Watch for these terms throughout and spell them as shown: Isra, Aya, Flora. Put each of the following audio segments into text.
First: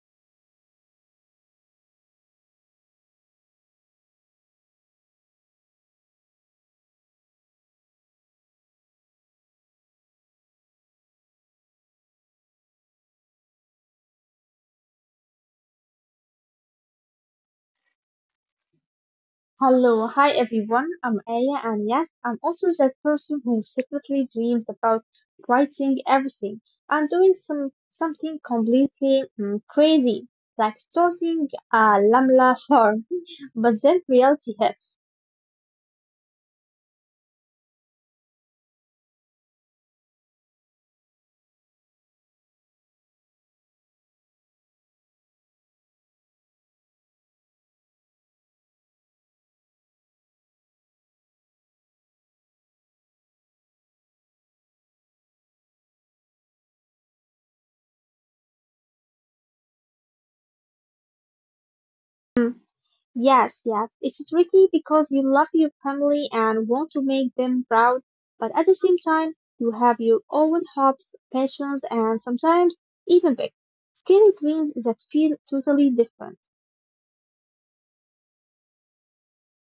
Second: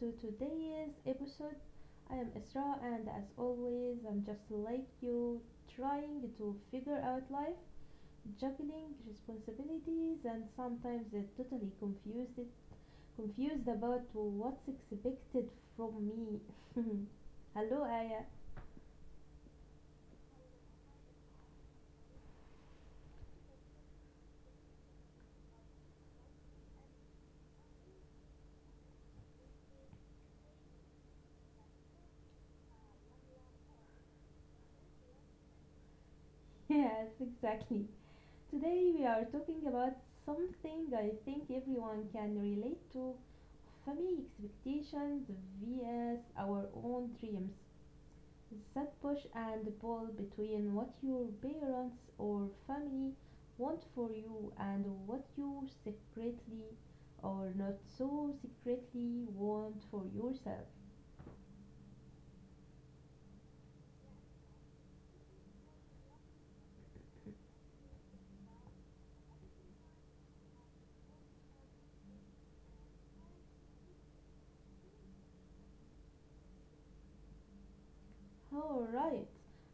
to today's episode. I am Isra, and as always, I'm just like you, trying to figure out life, juggling responsibilities, and sometimes totally confused about what's expected from me. Hello, Aya. Hello, hi everyone. I'm Aya, and yes, I'm also that person who secretly dreams about writing everything and doing something completely crazy, like starting a lamla farm. But then reality hits. Yes, exactly. Today we are talking about something I think everyone can relate to family expectations vs our own dreams. That push and pull between what your parents or family want for you and what you secretly or not so secretly want for yourself. Mm, Yes, yes, it's tricky because you love your family and want to make them proud, but at the same time, you have your own hopes, passions, and sometimes even big, scary dreams that feel totally different. All right.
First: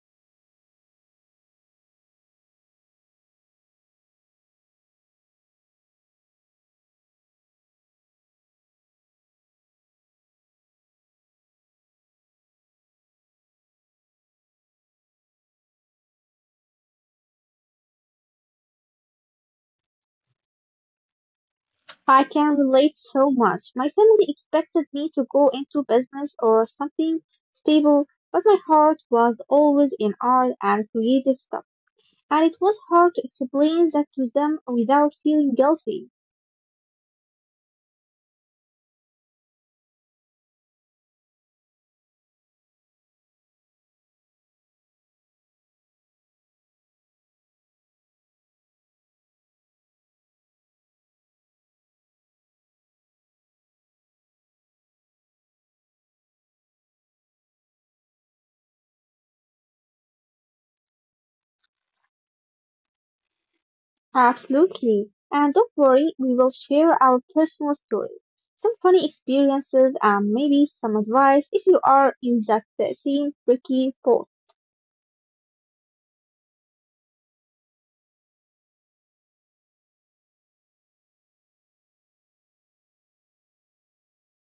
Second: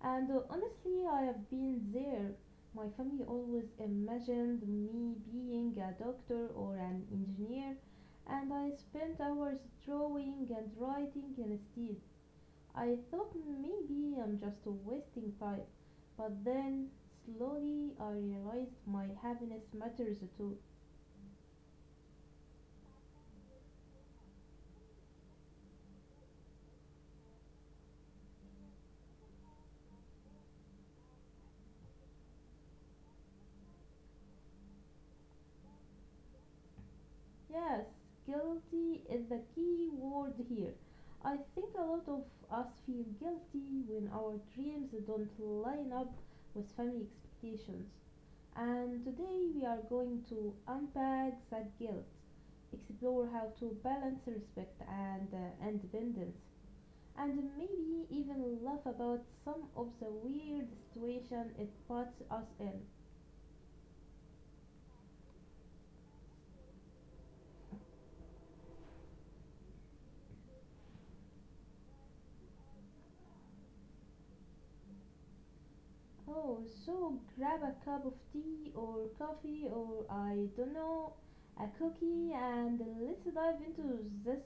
And Honestly, I have been there. My family always imagined me being a doctor or an engineer, and I spent hours drawing and writing instead. I thought maybe I'm just wasting time, but then slowly I realized my happiness matters too. I can relate so much. My family expected me to go into business or something stable, but my heart was always in art and creative stuff, and it was hard to explain that to them without feeling guilty. Yes, guilty is the key word here. I think a lot of us feel guilty when our dreams don't line up with family expectations. And today we are going to unpack that guilt, explore how to balance respect and independence, and maybe even laugh about some of the weird situation it puts us in. Absolutely. And don't worry, we will share our personal stories, some funny experiences, and maybe some advice if you are in that same tricky spot. Oh, so grab a cup of tea or coffee or I don't know, a cookie and let's dive into this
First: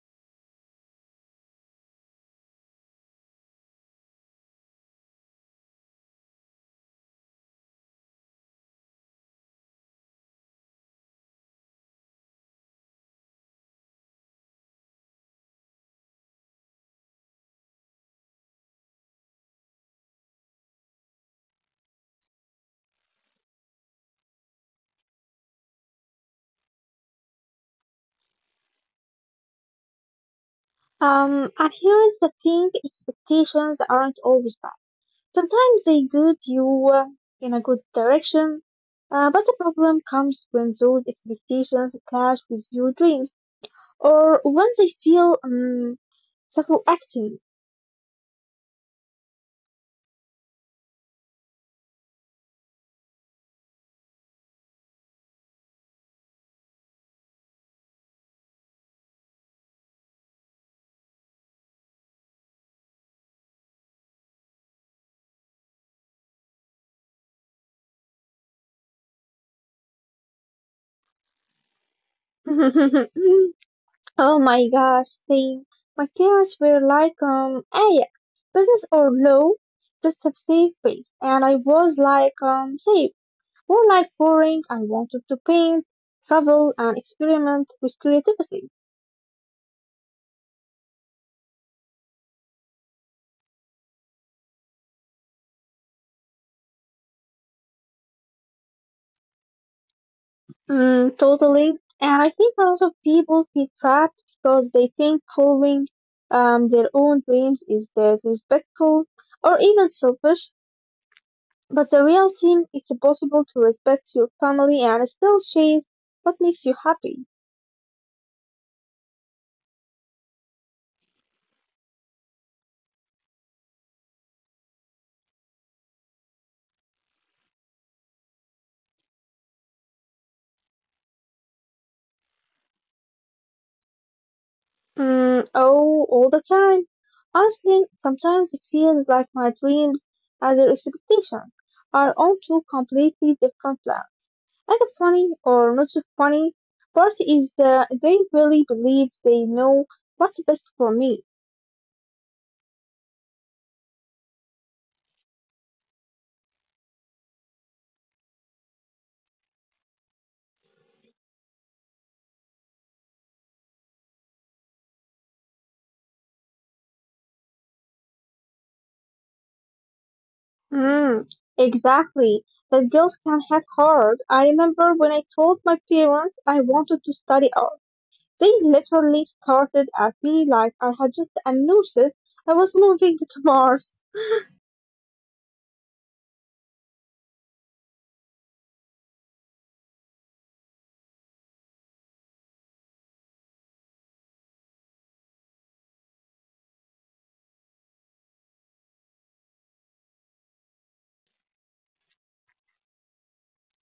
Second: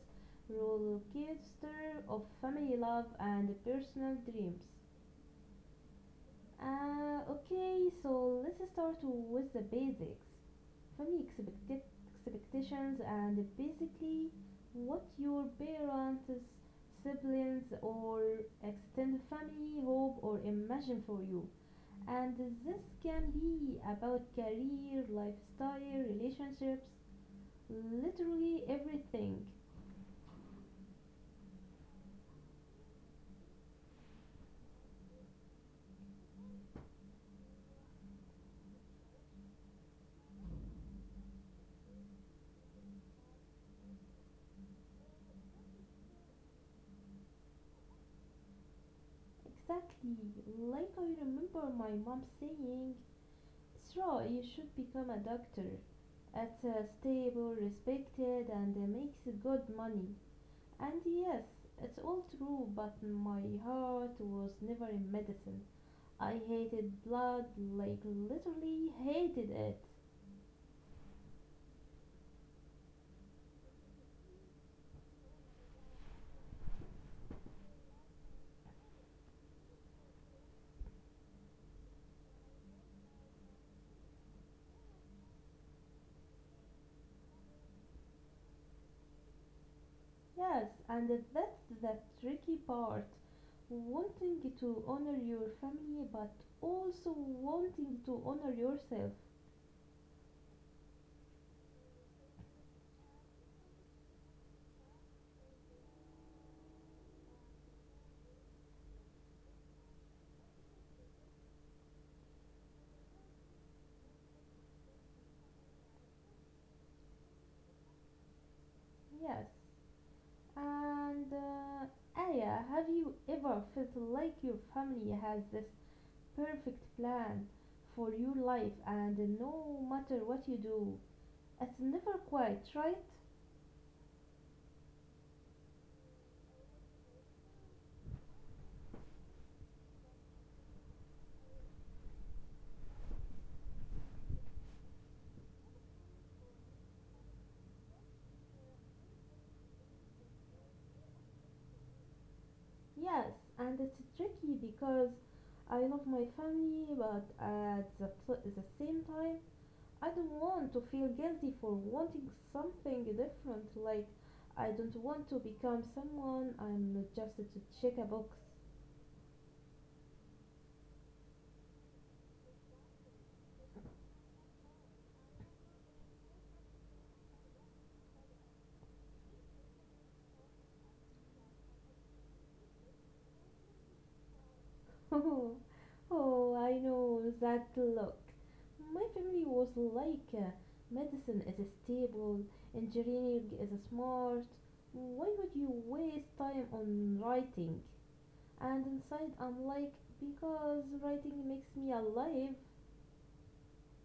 rollercoaster of family love and personal dreams. Okay, so let's start with the basics. Family expected expectations and basically what your parents, siblings or extended family hope or imagine for you and this can be about career, lifestyle, relationships, literally everything. And here is the thing, expectations aren't always bad. Sometimes they guide you in a good direction, but the problem comes when those expectations clash with your dreams or when they feel acting. Exactly. Like I remember my mom saying, Sra, you should become a doctor. It's stable, respected, and makes good money. And yes, it's all true, but my heart was never in medicine. I hated blood, like literally hated it. Oh my gosh, same. My parents were like, hey, business or low, just have safe space. And I was like, safe. More like boring, I wanted to paint, travel, and experiment with creativity. Yes, and that's the tricky part. Wanting to honor your family, but also wanting to honor yourself. Totally. And I think a lot of people feel trapped because they think following their own dreams is disrespectful or even selfish. But the reality, it's possible to respect your family and still chase what makes you happy. Yes. And Aya, have you ever felt like your family has this perfect plan for your life and no matter what you do, it's never quite right? Mm, oh, all the time. Honestly, sometimes it feels like my dreams and their expectations are on two completely different plans. Another funny, or not so funny, part is that they really believe they know what's best for me. Yes, and it's tricky because I love my family, but at the same time, I don't want to feel guilty for wanting something different. Like, I don't want to become someone I'm not just to check a box. Mm, exactly. That guilt can hit hard. I remember when I told my parents I wanted to study art. They literally started at me like I had just announced it. I was moving to Mars. Oh, oh, I know that look. My family was like, medicine is stable, engineering is smart. Why would you waste time on writing? And inside, I'm like, because writing makes me alive.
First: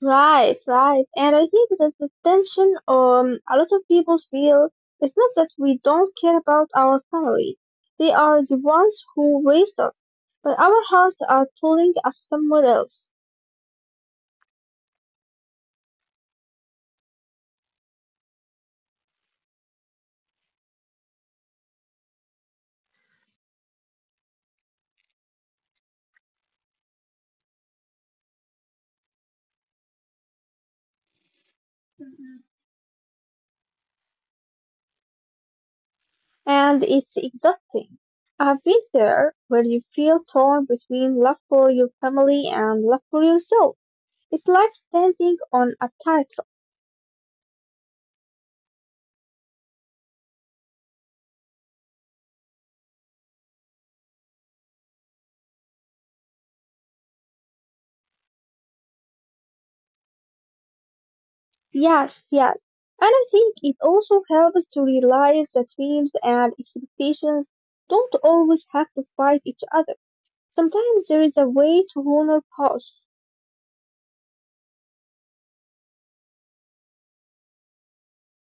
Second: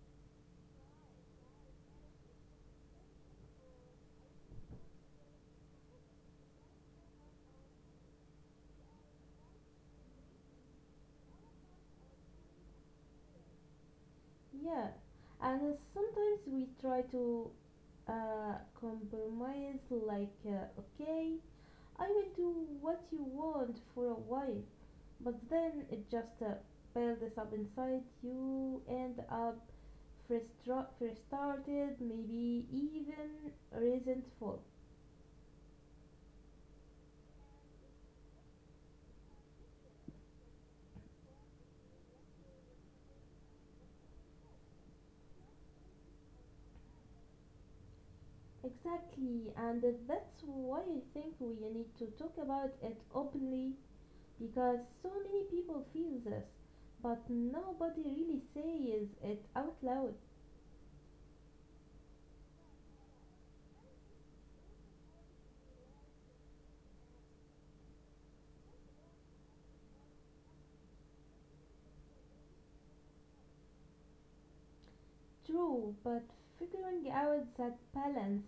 Right, right. And I think that the tension a lot of people feel is not that we don't care about our family. They are the ones who raised us, but our hearts are pulling us somewhere else. Yeah. And sometimes we try to compromise like okay, I will do what you want for a while, but then it just builds up inside, you end up frustrated, Mhm. maybe even resentful. And it's exhausting. I've been there where you feel torn between love for your family and love for yourself. It's like standing on a tightrope. Exactly, and that's why I think we need to talk about it openly because so many people feel this but nobody really says it out loud. Yes, yes. And I think it also helps to realize that dreams and expectations don't always have to fight each other. Sometimes there is a way to honor both. True, but figuring out that balance,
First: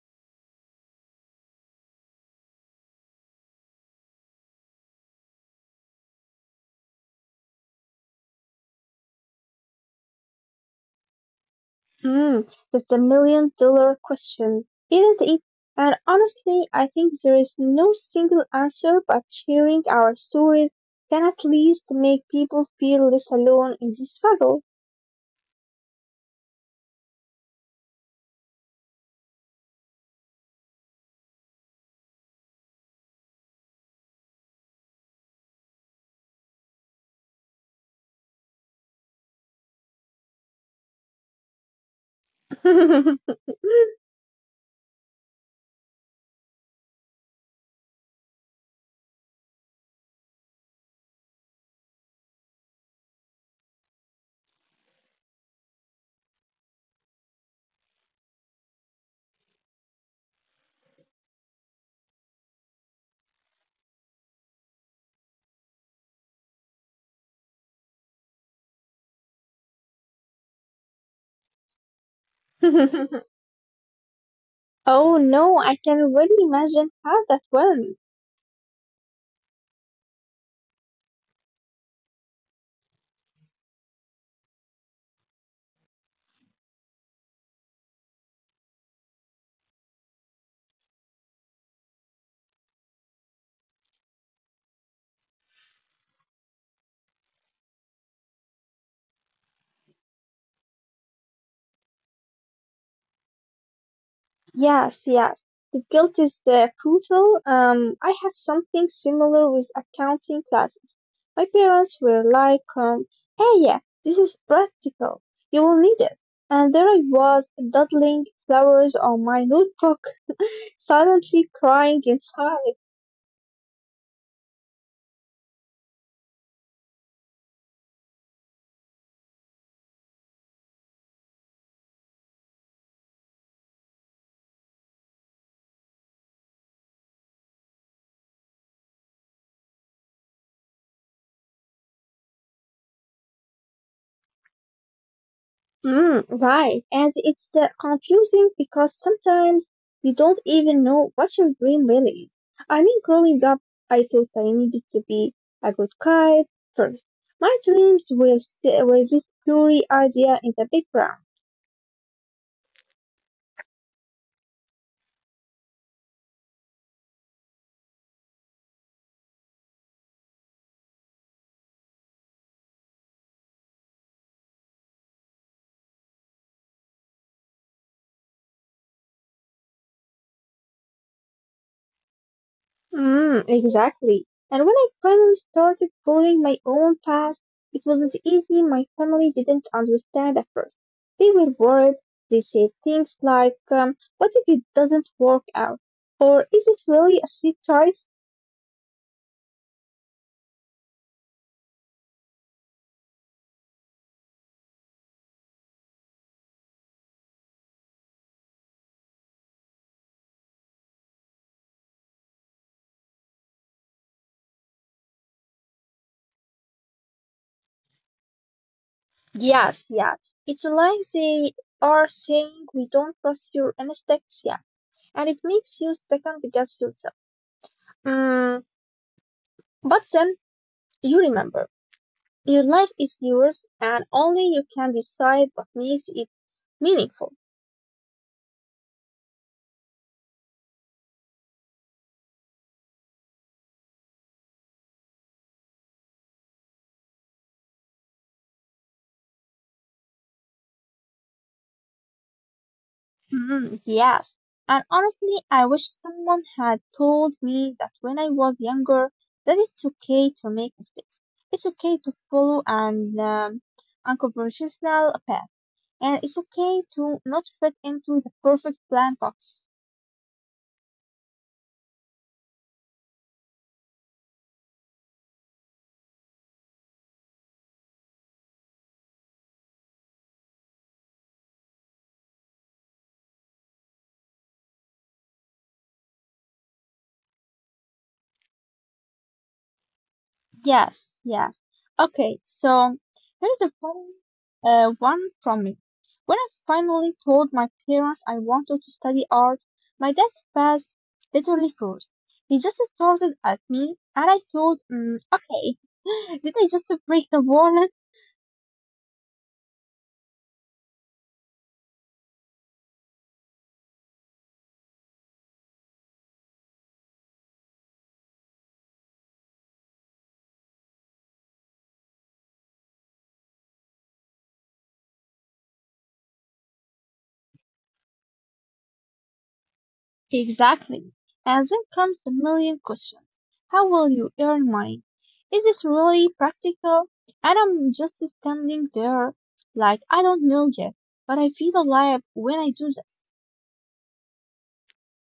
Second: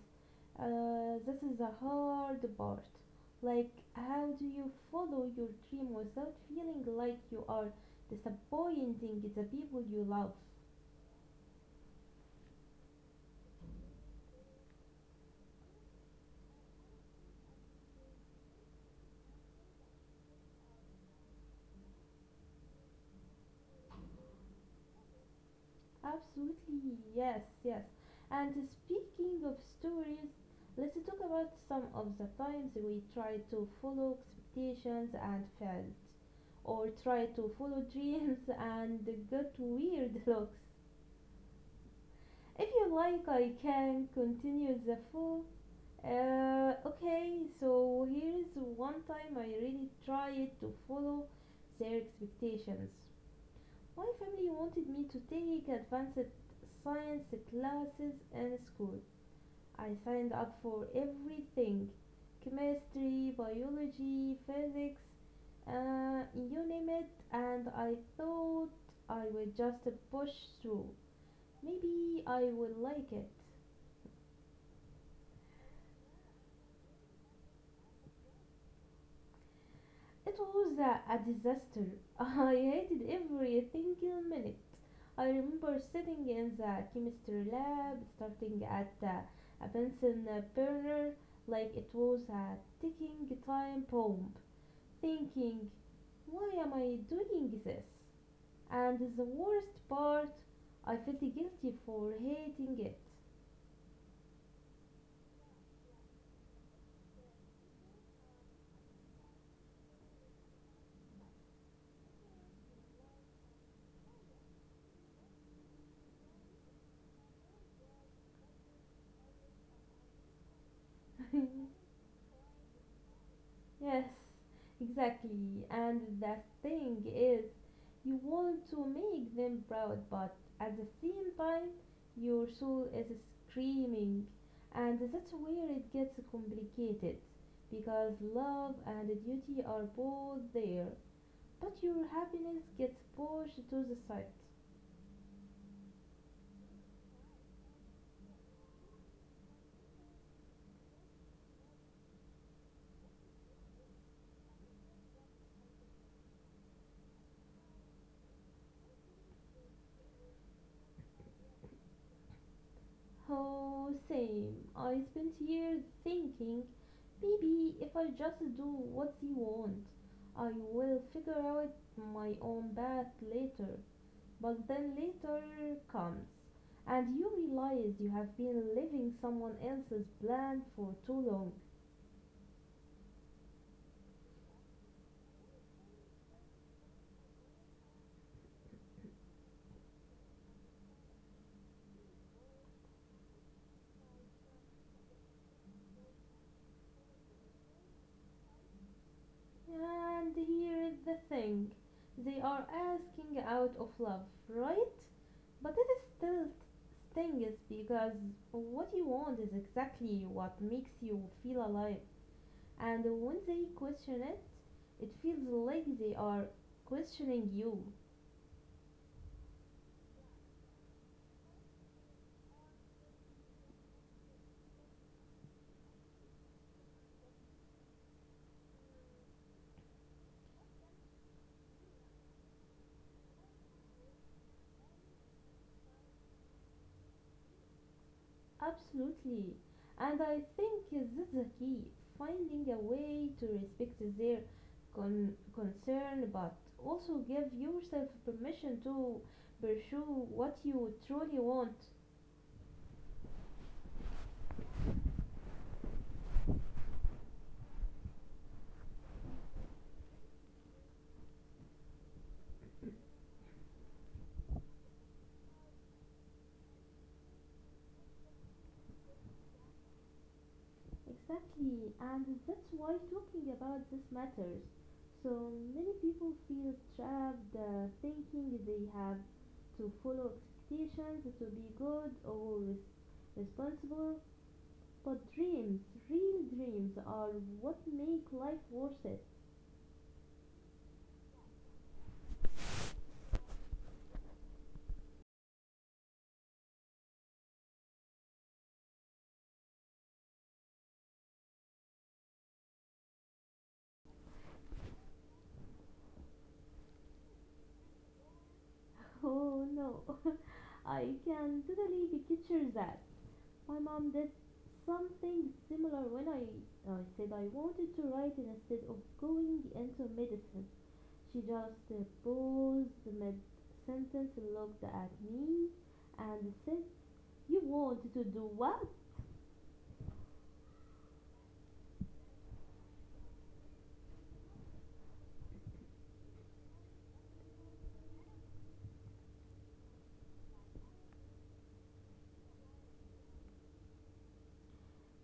this is the hard part. Like, how do you follow your dream without feeling like you are disappointing the people you love? Hmm, that's a million dollar question, isn't it? And honestly, I think there is no single answer, but sharing our stories can at least make people feel less alone in this struggle. Absolutely, yes, yes. And speaking of stories, let's talk about some of the times we try to follow expectations and failed, or try to follow dreams and got weird looks. If you like, I can continue the full. Okay, so here's one time I really tried to follow their expectations. My family wanted me to take advanced science classes in school. I signed up for everything chemistry, biology, physics, you name it, and I thought I would just push through. Maybe I will like it. Oh no, I can really imagine how that went. It was a disaster. I hated every single minute. I remember sitting in the chemistry lab, starting at a Benson burner like it was a ticking time bomb, thinking, why am I doing this? And the worst part, I felt guilty for hating it. Yes, yes. The guilt is brutal. I had something similar with accounting classes. My parents were like, hey, yeah, this is practical. You will need it. And there I was, doodling flowers on my notebook, silently crying inside. Yes, exactly. And the thing is, you want to make them proud, but at the same time, your soul is screaming. And that's where it gets complicated because love and duty are both there, but your happiness gets pushed to the side. Right. And it's confusing because sometimes you don't even know what your dream really is. I mean, growing up, I thought I needed to be a good kite first. My dreams were, were this blurry idea in the background. Oh, same. I spent years thinking maybe if I just do what they want, I will figure out my own path later. But then later comes, and you realize you have been living someone else's plan for too long. Exactly. And when I finally started following my own path, it wasn't easy. My family didn't understand at first. They were worried. They said things like, what if it doesn't work out? Or is it really a safe choice? And here is the thing they are asking out of love, right? But it is still stings because what you want is exactly what makes you feel alive. And when they question it, it feels like they are questioning you. Yes, yes. It's like they are saying we don't trust your instincts yet. And it makes you second guess yourself. Mm, but then you remember. Your life is yours and only you can decide what makes it meaningful. Absolutely. And I think that's the key finding a way to respect their concern but also give yourself permission to pursue what you truly want. Mhm, yes. And honestly, I wish someone had told me that when I was younger, that it's okay to make mistakes. It's okay to follow an unconventional path. And it's okay to not fit into the perfect plan box. Exactly, and that's why talking about this matters. So many people feel trapped thinking they have to follow expectations to be good or responsible, but dreams, real dreams, are what make life worth it. Yes, yes. Okay, so here's a funny one from me. When I finally told my parents I wanted to study art, my dad's face literally froze. He just started at me, and I thought, okay, did I just break the wall? Oh no, I can totally picture that. My mom did something similar when I said I wanted to write instead of going into medicine. She just paused mid sentence, looked at me, and said, You want to do what? Exactly. And then comes the million questions. How will you earn money? Is this really practical? And I'm just standing there like I don't know yet, but I feel alive when I do this.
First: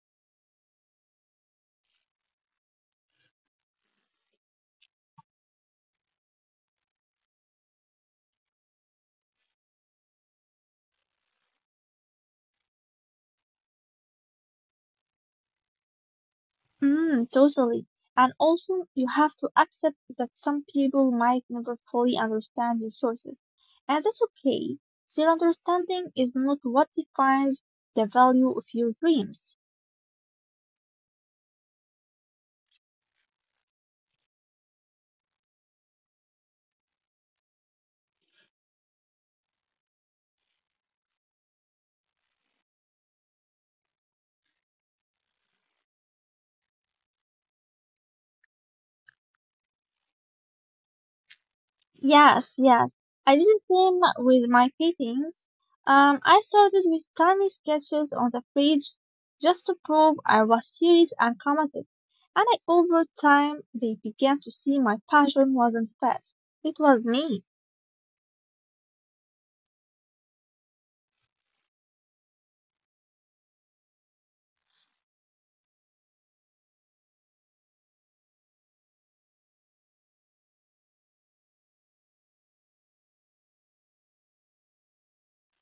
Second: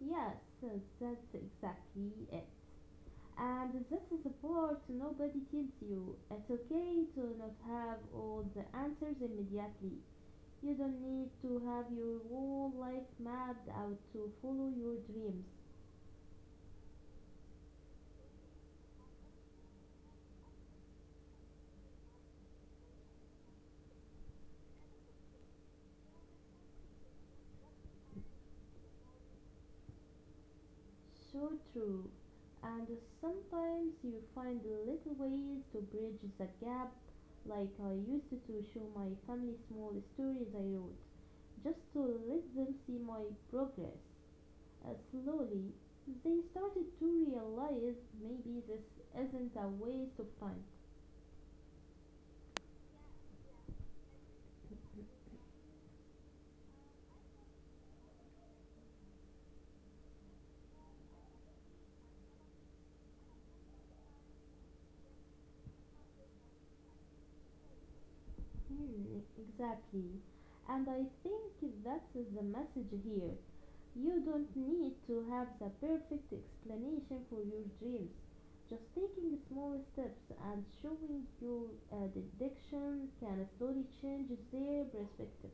Yes, that's exactly it. And this is the part nobody tells you. It's okay to not have all the answers immediately. You don't need to have your whole life mapped out to follow your dreams. Totally. And also, you have to accept that some people might never fully understand your choices. And that's okay. Their understanding is not what defines the value of your dreams. So true. And sometimes you find little ways to bridge the gap, like I used to show my family small stories I wrote, just to let them see my progress. Slowly, they started to realize maybe this isn't a waste of time. Yes, yes. I did the same with my paintings. I started with tiny sketches on the page just to prove I was serious and committed. And I, over time, they began to see my passion wasn't fast. It was me. Hmm, exactly. And I think that's the message here. You don't need to have the perfect explanation for your dreams. Just taking small steps and showing your dedication can slowly change their perspective.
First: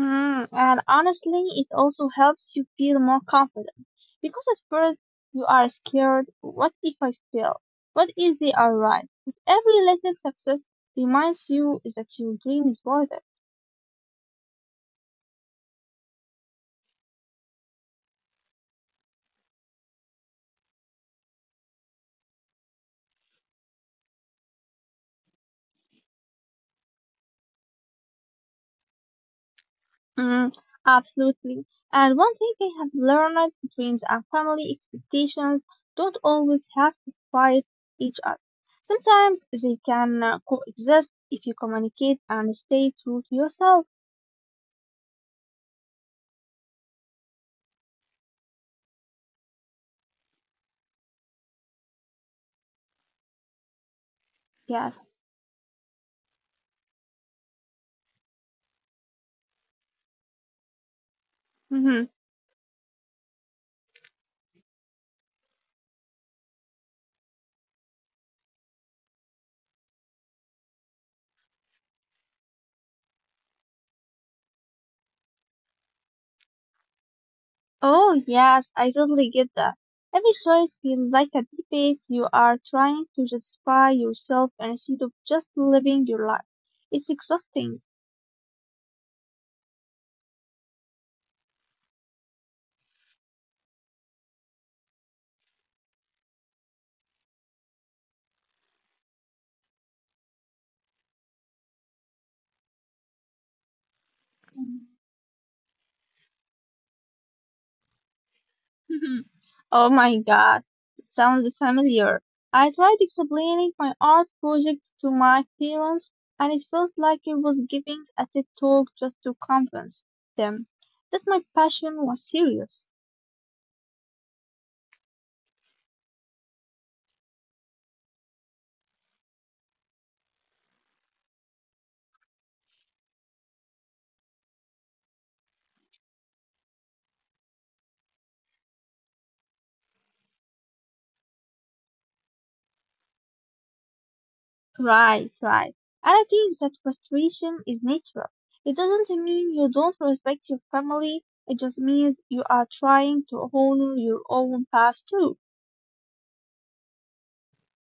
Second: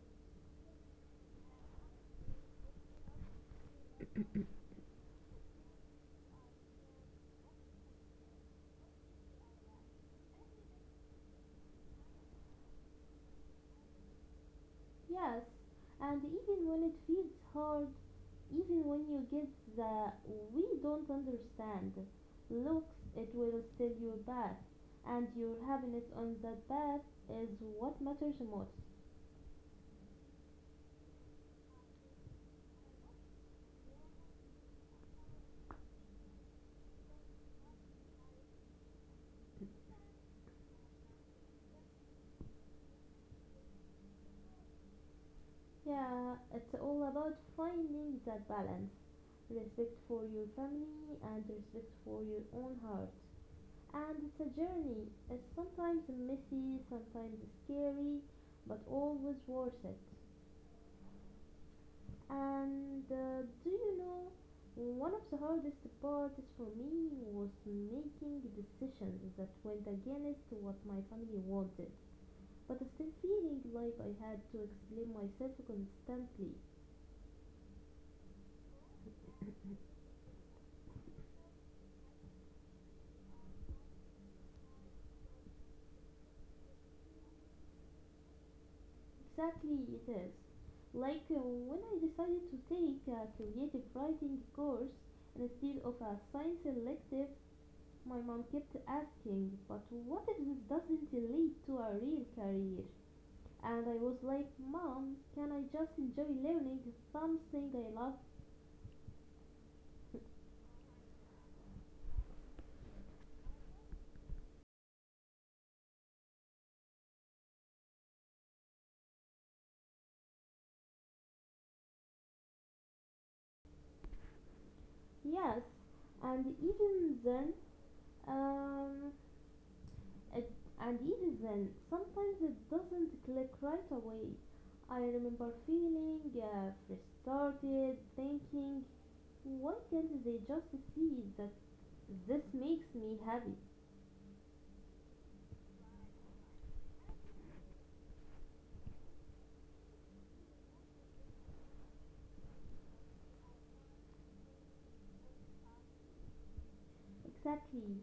And honestly, it also helps you feel more confident. Because at first, you are scared. What if I fail? What if they are right? But every little success reminds you that your dream is worth it. Yes, and even when it feels hard, even when you get the we don't understand looks, it will still your path, and your happiness on that path is what matters most. Mm, Absolutely. And one thing I have learned, dreams and family expectations don't always have to fight each other. Sometimes they can coexist if you communicate and stay true to yourself. Yeah, it's all about finding that balance respect for your family and respect for your own heart. And it's a Yes. journey, it's sometimes messy, sometimes scary, but always worth it. Hmm. And Do you know, one of the hardest parts for me was making decisions that went against what my family wanted, but still feeling like I had to explain myself constantly. Oh, yes, I totally get that. Every choice feels like a debate. You are trying to justify yourself instead of just living your life. It's exhausting. Exactly, it is. Like when I decided to take a creative writing course instead of a science elective, my mom kept asking, but what if this doesn't lead to a real career? And I was like, Mom, can I just enjoy learning something I love? Oh my gosh, it sounds familiar. I tried explaining my art project to my parents, and it felt like I was giving a TED talk just to convince them that my passion was serious. Yes. And even then, um, it, and even then, sometimes it doesn't click right away. I remember feeling frustrated, thinking, why can't they just see that this makes me happy? Right, right. And I think that frustration is natural. It doesn't mean you don't respect your family, it just means you are trying to honor your own past too. Exactly.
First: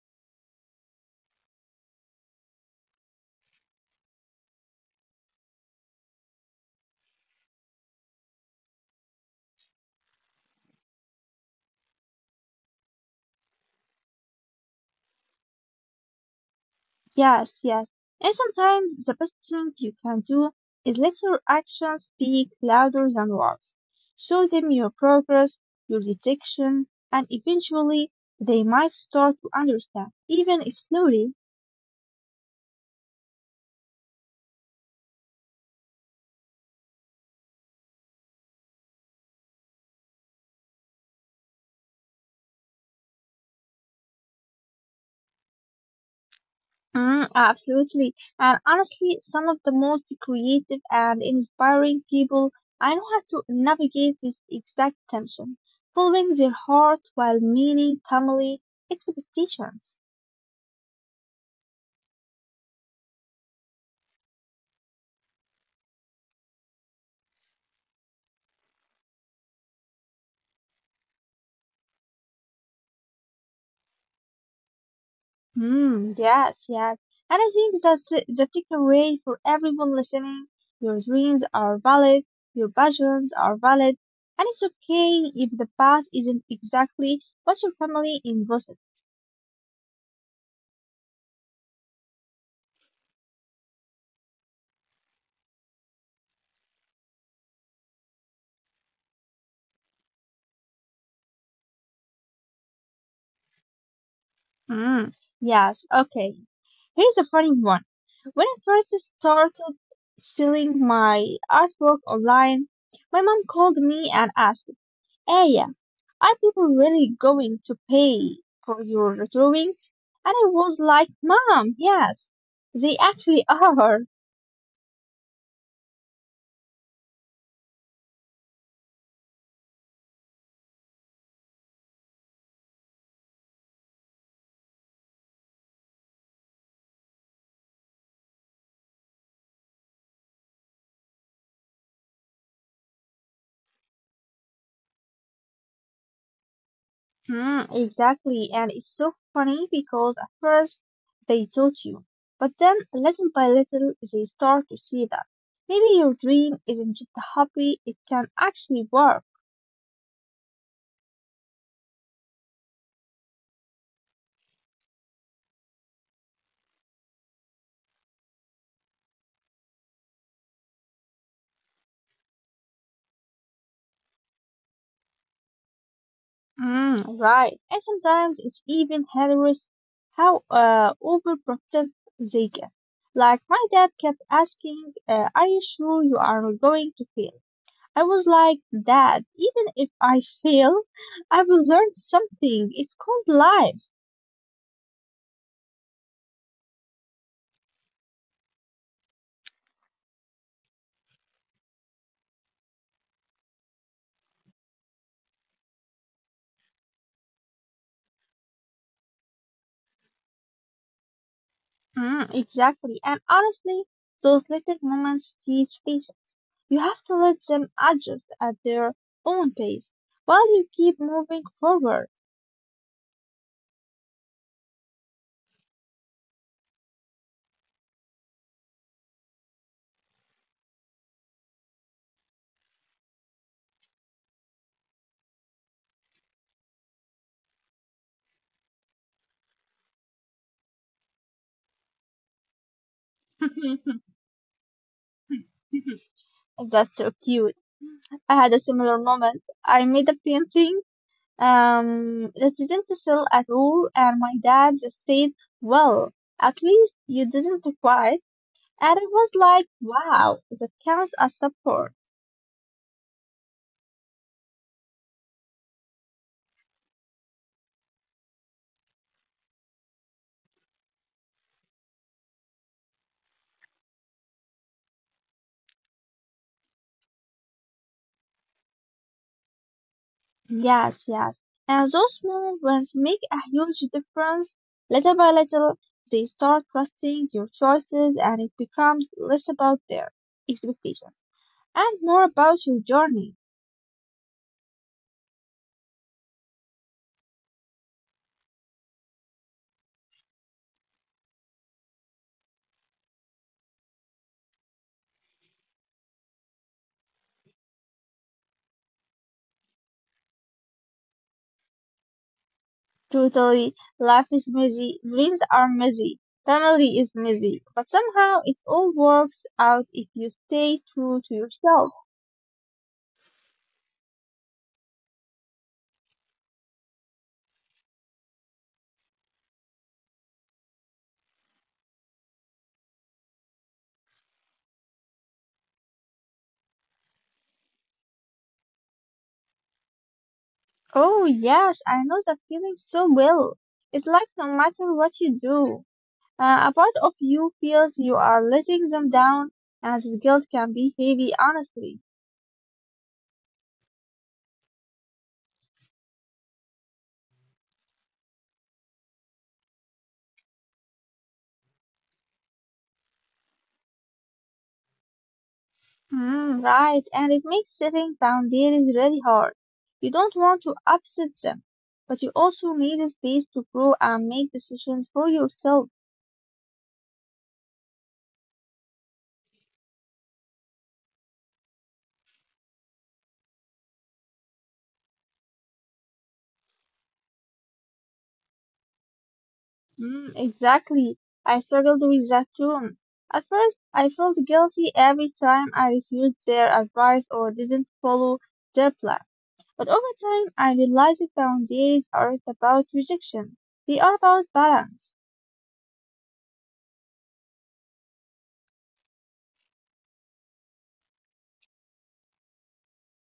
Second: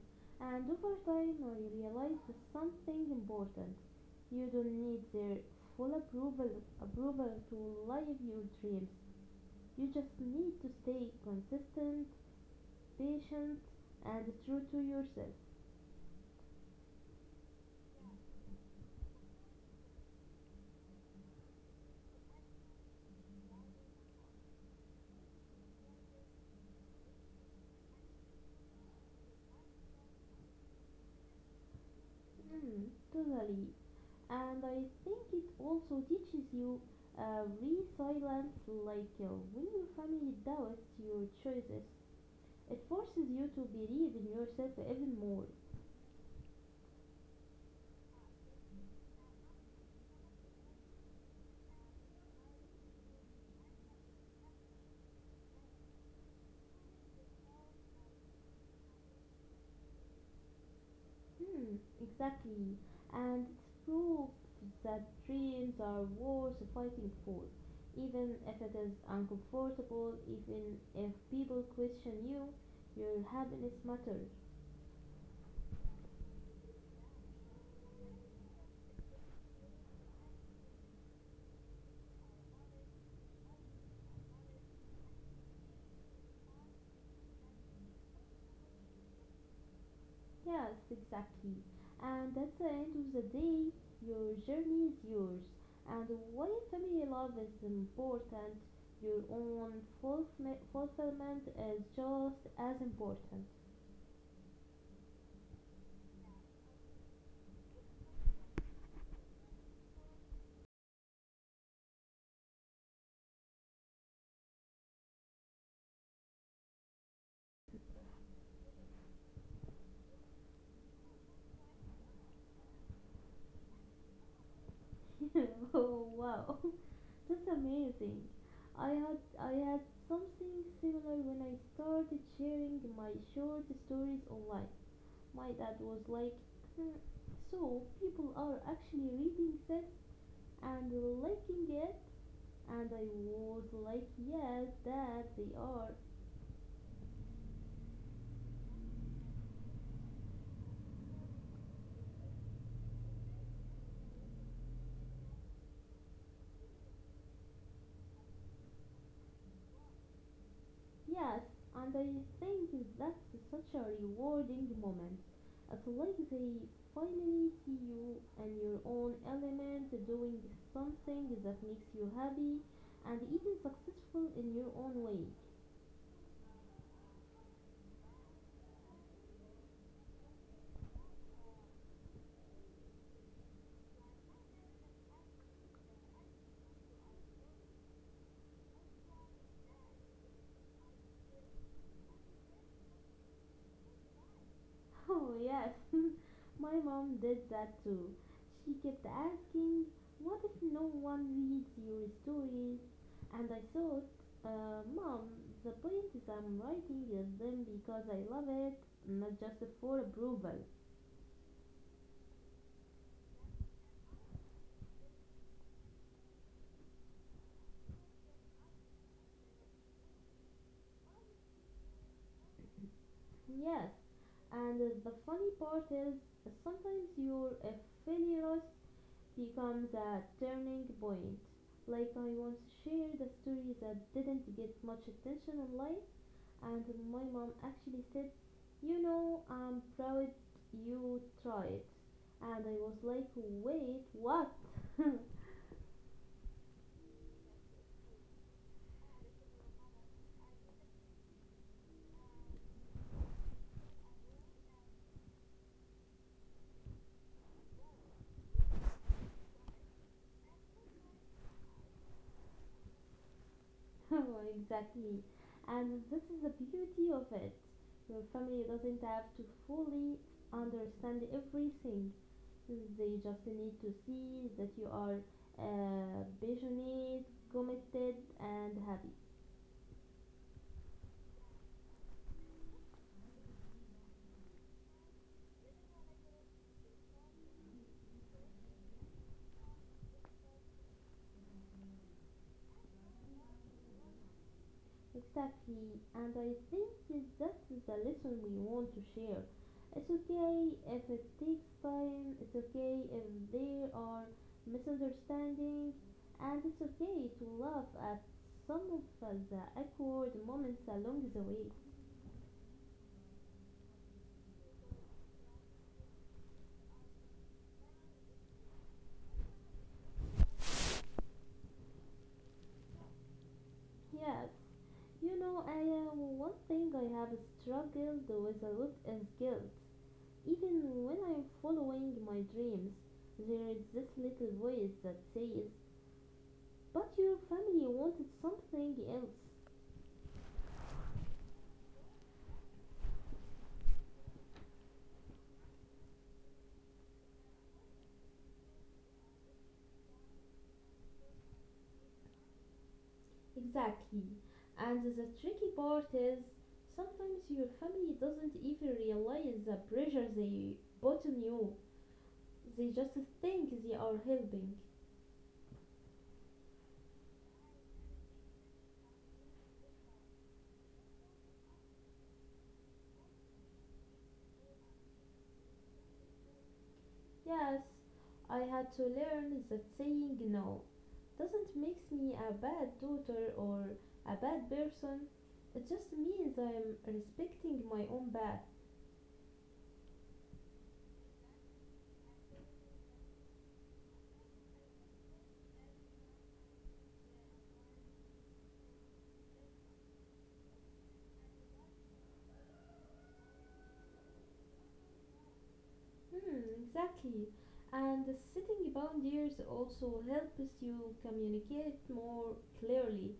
And over time, I realized something important. You don't need their full approval to live your dreams. You just need to stay consistent, patient, and true to yourself. Yes, yes. And sometimes the best thing you can do is let your actions speak louder than words. Show them your progress, your detection, and eventually they might start to understand, even if slowly. Mm, totally. And I think it also teaches you resilience. Like when your family doubts your choices, it forces you to believe in yourself even more. Absolutely. And honestly, some of the most creative and inspiring people I know how to navigate this exact tension, following their heart while meeting family expectations. Hmm, exactly. And it's proves that dreams are worth fighting for, even if it is uncomfortable, even if people question you, your happiness matters. Yes, yes. And I think that's the takeaway for everyone listening. Your dreams are valid, your passions are valid, and it's okay if the path isn't exactly what your family envisioned. Yes, exactly. And at the end of the day, your journey is yours. And while family love is important, your own fulfillment is just as important. Mm, yes, okay. Here's a funny one. When I first started selling my artwork online, my mom called me and asked, hey, are people really going to pay for your drawings? And I was like, Mom, yes, they actually are. Oh wow, that's amazing. I had something similar when I started sharing my short stories online. My dad was like, "Hmm, so people are actually reading this and liking it," and I was like, "Yes, Dad, they are." Hmm, exactly. And it's so funny because at first they taught you, but then little by little they start to see that maybe your dream isn't just a hobby, it can actually work. Yes, and I think that's such a rewarding moment. It's like they finally see you in your own element, doing something that makes you happy and even successful in your own way. Right. And sometimes it's even hilarious how overprotective they get. Like my dad kept asking, "Are you sure you are going to fail?" I was like, "Dad, even if I fail, I will learn something. It's called life." Oh, yes, my mom did that too. She kept asking, What if no one reads your stories? And I thought, Mom, the poems I'm writing is them because I love it, not just for approval. Exactly. And honestly, those little moments teach patience. You have to let them adjust at their own pace while you keep moving forward. Yes, and the funny part is, sometimes your failures becomes a turning point. Like I once shared a story that didn't get much attention online, and my mom actually said, You know, I'm proud you tried. And I was like, Wait, Mhm. what? That's so cute. I had a similar moment. I made a painting that didn't sell at all, and my dad just said, well, at least you didn't cry. And it was like, wow, that counts as support. Oh, exactly. And this is the beauty of it. Your family doesn't have to fully understand everything, they just need to see that you are passionate, committed, and happy. Yes, yes. And those small ones make a huge difference. Little by little, they start trusting your choices, and it becomes less about their expectation and more about your journey. Exactly, and I think that that's the lesson we want to share. It's okay if it takes time, it's okay if there are misunderstandings, and it's okay to laugh at some of the awkward moments along the way. Totally. Life is messy. Dreams are messy. Family is messy. But somehow it all works out if you stay true to yourself. Yes, you know, Aya, one thing I have struggled with a lot is guilt. Even when I'm following my dreams, there is this little voice that says, But your family wanted something else. Oh, yes, I know that feeling so well. It's like no matter what you do, a part of you feels you are letting them down, and the guilt can be heavy, honestly. Exactly. And the tricky part is sometimes your family doesn't even realize the pressure they put on you. They just think they are helping. Right, and it makes setting boundaries really hard. You don't want to upset them but you also need a space to grow and make decisions for yourself. Yes, I had to learn that saying no doesn't make me a bad daughter or a bad person. It just means I'm respecting my own path. Exactly. I struggled with that too. At first, I felt guilty every time I refused their advice or didn't follow their plan. But over time, I realized that boundaries aren't about rejection. They are about balance. Hmm, exactly. And the setting boundaries also helps you communicate more clearly,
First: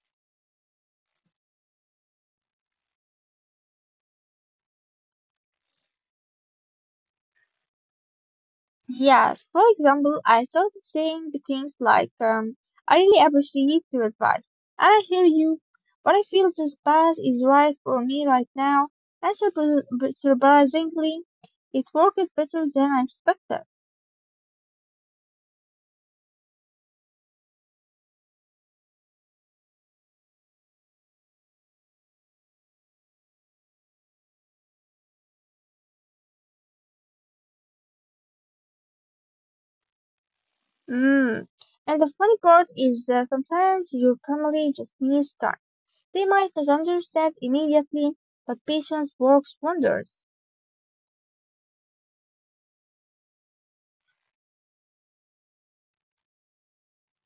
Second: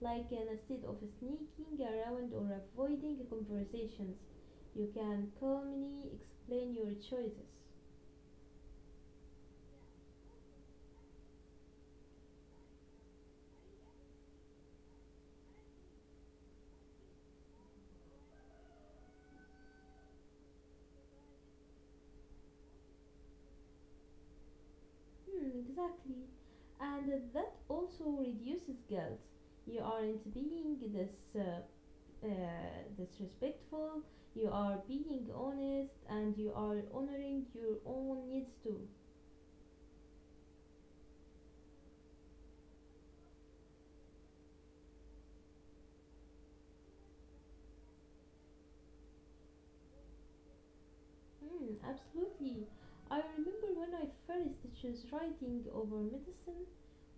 like instead of sneaking around or avoiding conversations, you can calmly explain your choices. Yes, for example, I started saying the things like, I really appreciate your advice. And I hear you, but I feel this path is right for me right now. And surprisingly, it worked better than I expected. Hmm, exactly. And that also reduces guilt. You aren't being this uh, uh, disrespectful. You are being honest, and you are honoring your own needs too. Mm. And the funny part is that sometimes your family just needs time. They might not understand immediately, but patience works wonders. Mm, absolutely. I remember when I first chose writing over medicine,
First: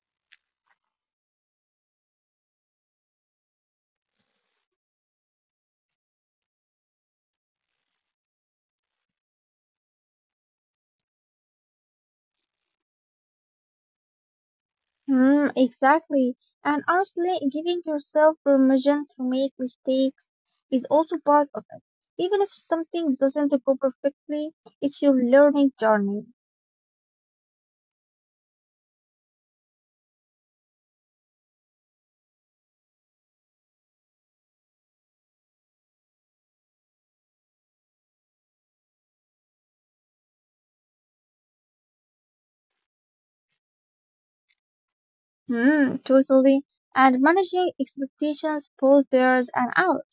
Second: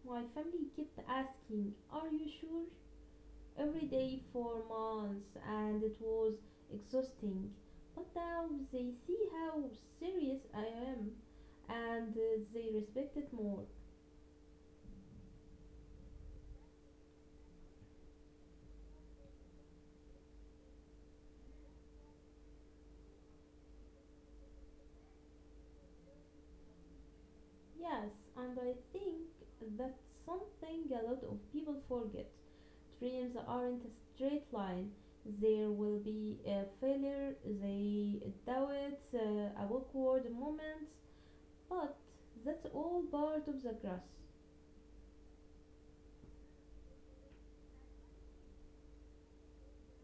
my family kept asking, Are you sure? every day for months, and it was exhausting. But now they see how serious I am, and they respect it more. Exactly. And honestly, giving yourself permission to make mistakes is also part of it. Even if something doesn't go perfectly, it's your learning journey. Yes, and I think that's something a lot of people forget. Dreams aren't a straight line. There will be a failure, they doubts, awkward moments, but that's all part of the grass. Totally. And managing expectations, both bears and out,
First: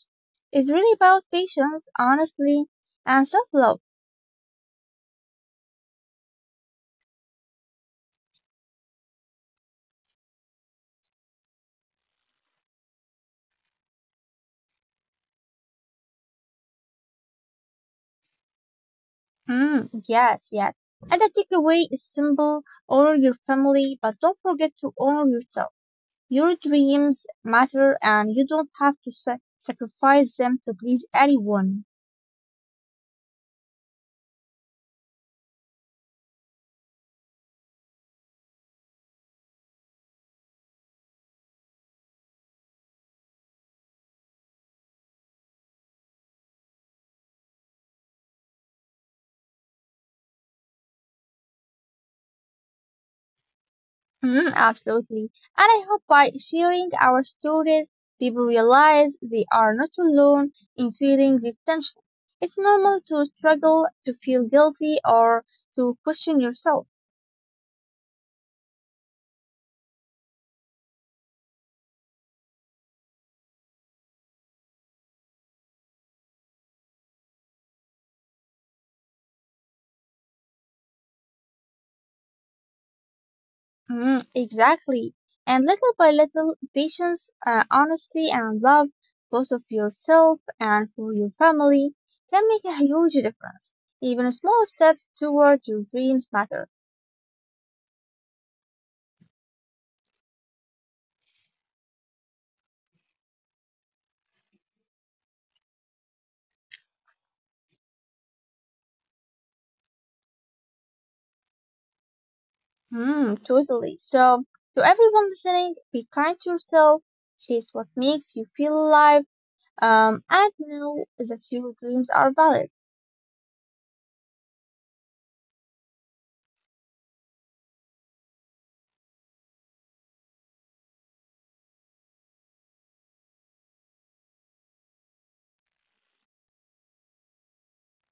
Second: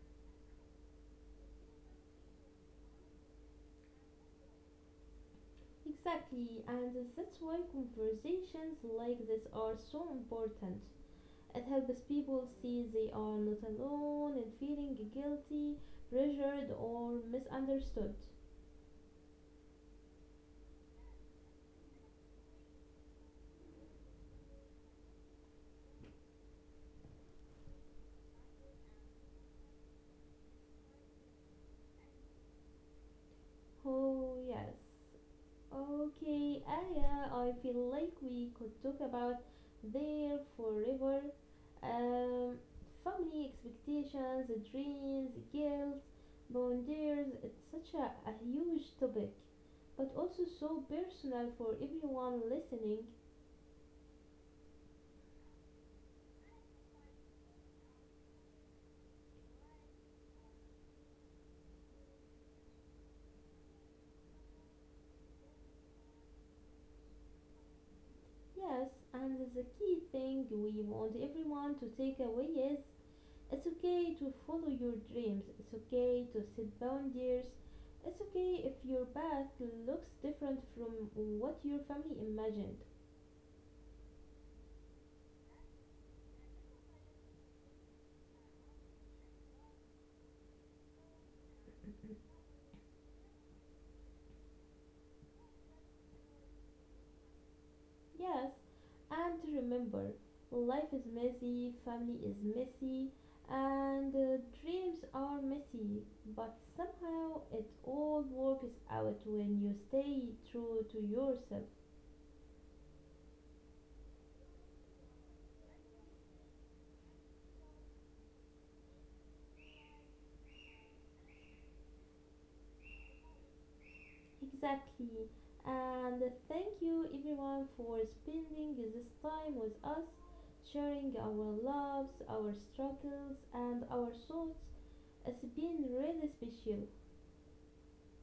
is really about patience, honestly, and self love. Exactly, and that's why conversations like this are so important. It helps people see they are not alone in feeling guilty, pressured, or misunderstood. Yes, yes. And I takeaway is simple, honor your family, but don't forget to honor yourself. Your dreams matter and you don't have to sacrifice them to please anyone. Oh, yes. Okay, Aya, I feel like we could talk about there forever. Um, Family expectations, dreams, guilt, boundaries. It's such a huge topic, but also so personal for everyone listening. Absolutely. And I hope by sharing our stories, people realize they are not alone in feeling this tension. It's normal to struggle, to feel guilty, or to question yourself. Yes, and the key thing we want everyone to take away is it's okay to follow your dreams. It's okay to set boundaries. It's okay if your path looks different from what your family imagined. Exactly. And little by little, patience, honesty, and love, both of yourself and for your family, can make a huge difference. Even small steps toward your dreams matter. Yes, and remember, life is messy, family is messy, and dreams are messy, but somehow it all works out when you stay true to yourself. Totally. So, to everyone listening, be kind to yourself, chase what makes you feel alive, and know that your dreams are valid. Exactly. And thank you everyone for spending this time with us, sharing our loves, our struggles, and our thoughts. It's been really special.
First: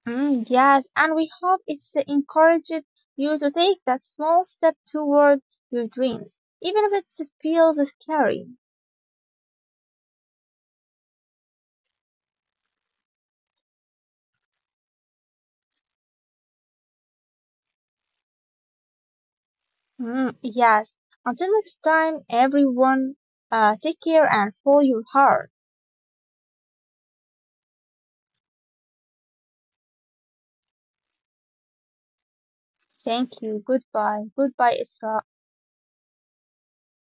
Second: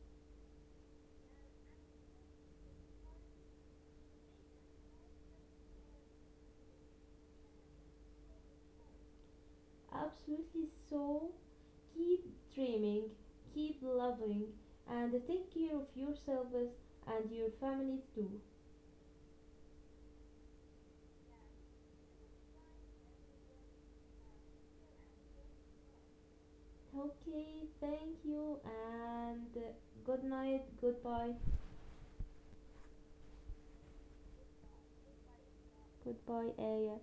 Yes, and we hope it's encouraged you to take that small step toward your dreams, even if it feels scary. Absolutely so. Keep dreaming, keep loving, and take care of yourselves and your families too. Yes, until next time, everyone, take care and follow your heart. Okay, thank you, and good night, goodbye, Thank you. Goodbye. Goodbye, Isra. goodbye, Aya.